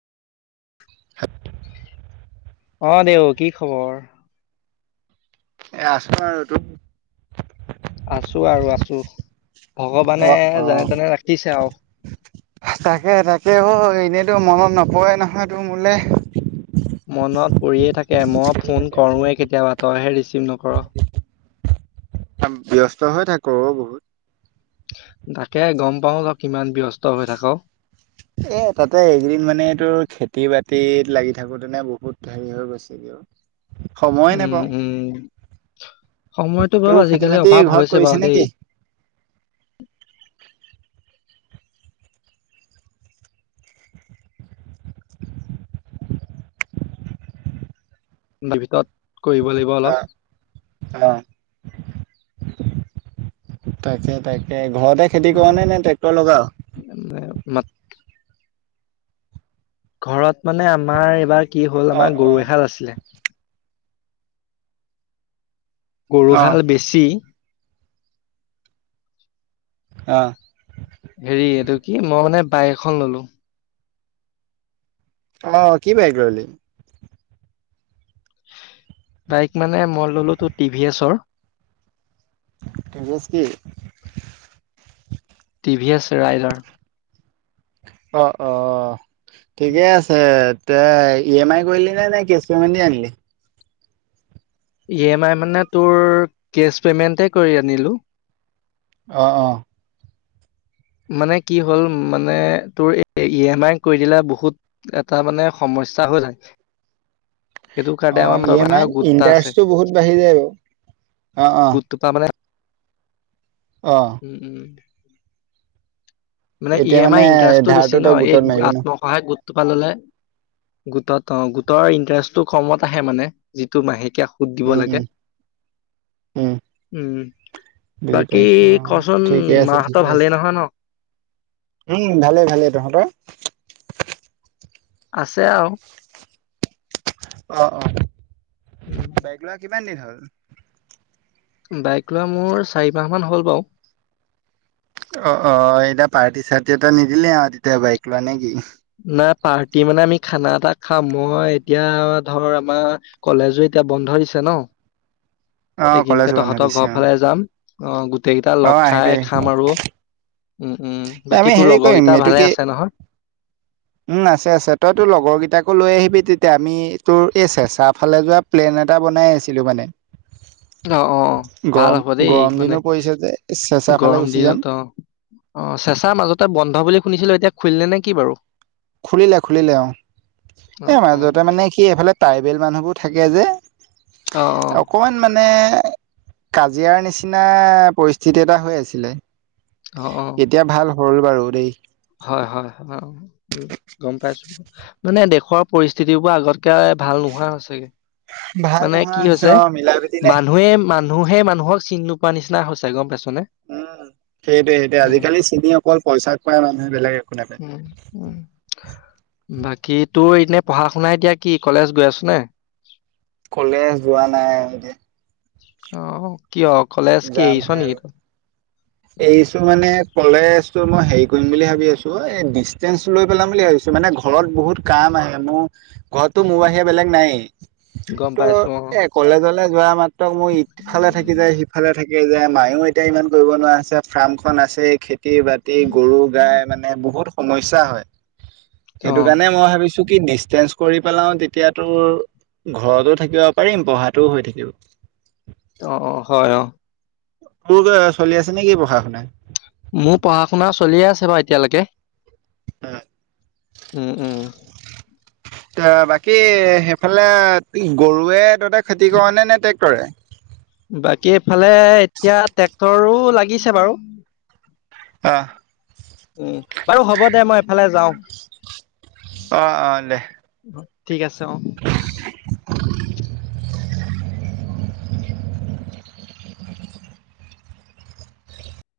অ দেউ কি খবৰ এ আছো আৰু তোৰ আছো আৰু আছো ভগৱানে অ', যেনে অ', তেনে ৰাখিছে আৰু তাকে তাকে অ এনেইতো মনত নপৰেই নহয় তোৰ মোলে মনত পৰিয়েই থাকে মই ফোন কৰোঁৱে কেতিয়াবা তইহে ৰিচিভ নকৰ ব্যস্ত হৈ থাকো বহুত তাকে গম পাও অ কিমান ব্যস্ত হৈ থাক এ তাতে এইকেইদিন মানে তোৰ খেতি বাতি খেতিত লাগি থাকোতে নে বহুত হেৰি হৈ গৈছিলোঁ আৰু সময়ে উম নেপাওঁ উম সময়তো বাৰু তোৰ খেতি আজিকালি বাতি অভাৱ ঘৰত হৈছে বাৰু কৰিছে দেই নেকি ত ভিতৰত কৰিব লাগিব অলপ অ', অ', তাকে তাকে ঘৰতে খেতি অ কৰনে নে ট্ৰেক্টৰ মানে লগাও মাত- ঘৰত মানে আমাৰ এইবাৰ কি হ'ল অ', আমাৰ গৰু অ', এহাল আছিলে গৰু অ', হাল বেছি আহ হেৰি এইটো কি মই মানে বাইক এখন ললো অ কি বাইক ললি বাইক মানে মই ল'লোঁ তো টিভিএছৰ টিভিএছ কি টিভিএছ ৰাইদাৰ অ অ ঠিকে আছে ত ই এম আই কৰিলেনে না কেচ প্ৰেমেন দি আনিলি ই এম আই মানে তোৰ কেচ পেমেণ্টে কৰি আনিলোঁ অহ অ মানে কি হ'ল মানে তোৰ ই এম আই কৰি দিলে বহুত এটা মানে সময় সমস্যা হৈ থাকে। এইটো অ কাৰণে আমাৰ ই এম আইত সহায়ক গোট এটা আছে। ইণ্টাৰেষ্টটো বহুত বাঢ়ি যায় বাৰু অ অ গোটটো তাৰ মানে অ উম উম। মানে ই এতিয়া এম আইৰ ইণ্টাৰেষ্টটো ধাৰটো বেছি তই নহ, এই গোটত মাৰিবি ন আত্মসহায়ক গোট তাৰ পৰা ললে গোটত অ গোটৰ ইণ্টাৰেষ্টটো কমত আহে মানে যিটো মাহেকীয়া সুত দিব উম লাগে। উম উম উম। বুজি বাকী পাইছো অ কচোন ঠিকে আছে ঠিকে মাহতেটো ভালেই আছে ন? উম ভালে ভালে। তহঁতৰ? আছে আৰু। অ অ বাইক উম লোৱা কিমান দিন হ'ল? বাইক লোৱা মোৰ চাৰি মাহ মান হ'ল বাৰু। অ অ এতিয়া পাৰ্টি-চাৰ্টি এটা নিদিলে আৰু তেতিয়া বাইক লোৱা নে কি? নাই পাৰ্টি মানে আমি খানা এটা খাম। মই এতিয়া ধৰ আমাৰ কলেজ উইক এতিয়া বন্ধ দিছে ন। অ কলেজ এইখিনিতে বন্ধ তহঁতৰ দিছে ঘৰৰ অ ফালে যাম, অহ গোটেই কেইটা অ লগ আহিবি খাই খাম আৰু। উম উম বাকী আমি তোৰ হেৰি কৰিম লগৰকেইটা এইটো ভালে কি আছে নহয়? উম আছে আছে। তই তোৰ লগৰ কেইটাকো লৈ আহিবি তেতিয়া আমি তোৰ এই চেচা ফালে যোৱা প্লেন এটা বনাই আছিলো মানে। অ অ ভাল গৰম হ'ব দেই গৰম মানে দিনো পৰিছে যে চেঁচা ফালে গৰম গুচি যাম দিনত অ, অ চেঁচা মাজতে বন্ধ বুলি শুনিছিলো এতিয়া খুলিলে নেকি বাৰু? খুলিলে খুলিলে অ, অ এ অ মাজতে মানে কি এইফালে ট্ৰাইবেল মানুহবোৰ থাকে যে, অ অকমান মান মানে কাজিয়াৰ নিচিনা পৰিস্থিতি এটা হৈ আছিলে। অ অ। এতিয়া ভাল হ'ল বাৰু দেই। হয় হয় হয়। উম গম পাইছো। মানে দেশৰ পৰিস্থিতিবোৰ আগতকে ভাল নোহোৱা হৈছেগে। ভাল মানে নোহোৱা কি হৈছে, অ মিলা প্ৰীতি নাই মানুহে মান মানুহে মানুহক চিনি নোপোৱা নিচনা হৈছে, গম পাইছো উম সেইটোৱে সেইটোৱে আজিকালি চিনি অকল পইচা প মানুহে বেলেগ একো নাপায়। উম, উম। বাকী তোৰ এনে পঢ়া শুনাাই এতিয়া কি কলেজ গৈ আছো নে? কলে যোৱা নাই। অ। কিয় কলেজ কি এৰিছ যামহে নেকি আৰু, তই? এৰিচো মানে কলেজ তো মই হেৰি কৰিম বুলি ভাবি আছো, এ ডিচেন্ঞ্চ লৈ পেলাম বুলি ভাবিছো মানে ঘৰত বহুত কাম মোৰ ঘৰতো মোৰ বাহিৰে বেলেগ নাই। গম ত পাইছো অ', এ কলেজলে যোৱা মাত্ৰ মই ইফালে থাকি যায় সি থাকে যায়। মায়ও এতিয়া ইমান কৰিব নোৱাৰা হৈছে, ফাৰ্মখনন আছে, খেতি খেতি-বাতি, গৰু-গাই মানে বহুত সমস্যা হয়। সেইটো অ', কাৰণে মই ভাবিছো চ কি ডিচেঞ্চ কৰি পেলাও তেতিয়াতো ঘৰতো থাকিব পাৰিম, পঢ়াটোও হৈ থাকিব। অ হয় অ। তোৰ চলি আছে নেকি পঢ়া শুনা? মোৰ পঢ়া শুনা চলিয়ে আছে বাৰু এতিয়ালৈকে। উম। উম, উম। এ বাকী সেইফালে গৰুৱে তহতে খেতি কৰা নে ট্ৰেক্টৰে? বাকী এইফালে এতিয়া ট্ৰেক্টৰো লাগিছে বাৰু। অ' উম বাৰু হ'ব দে মই এফালে যাওঁ। অ' অলে। ঠিক আছে অ'।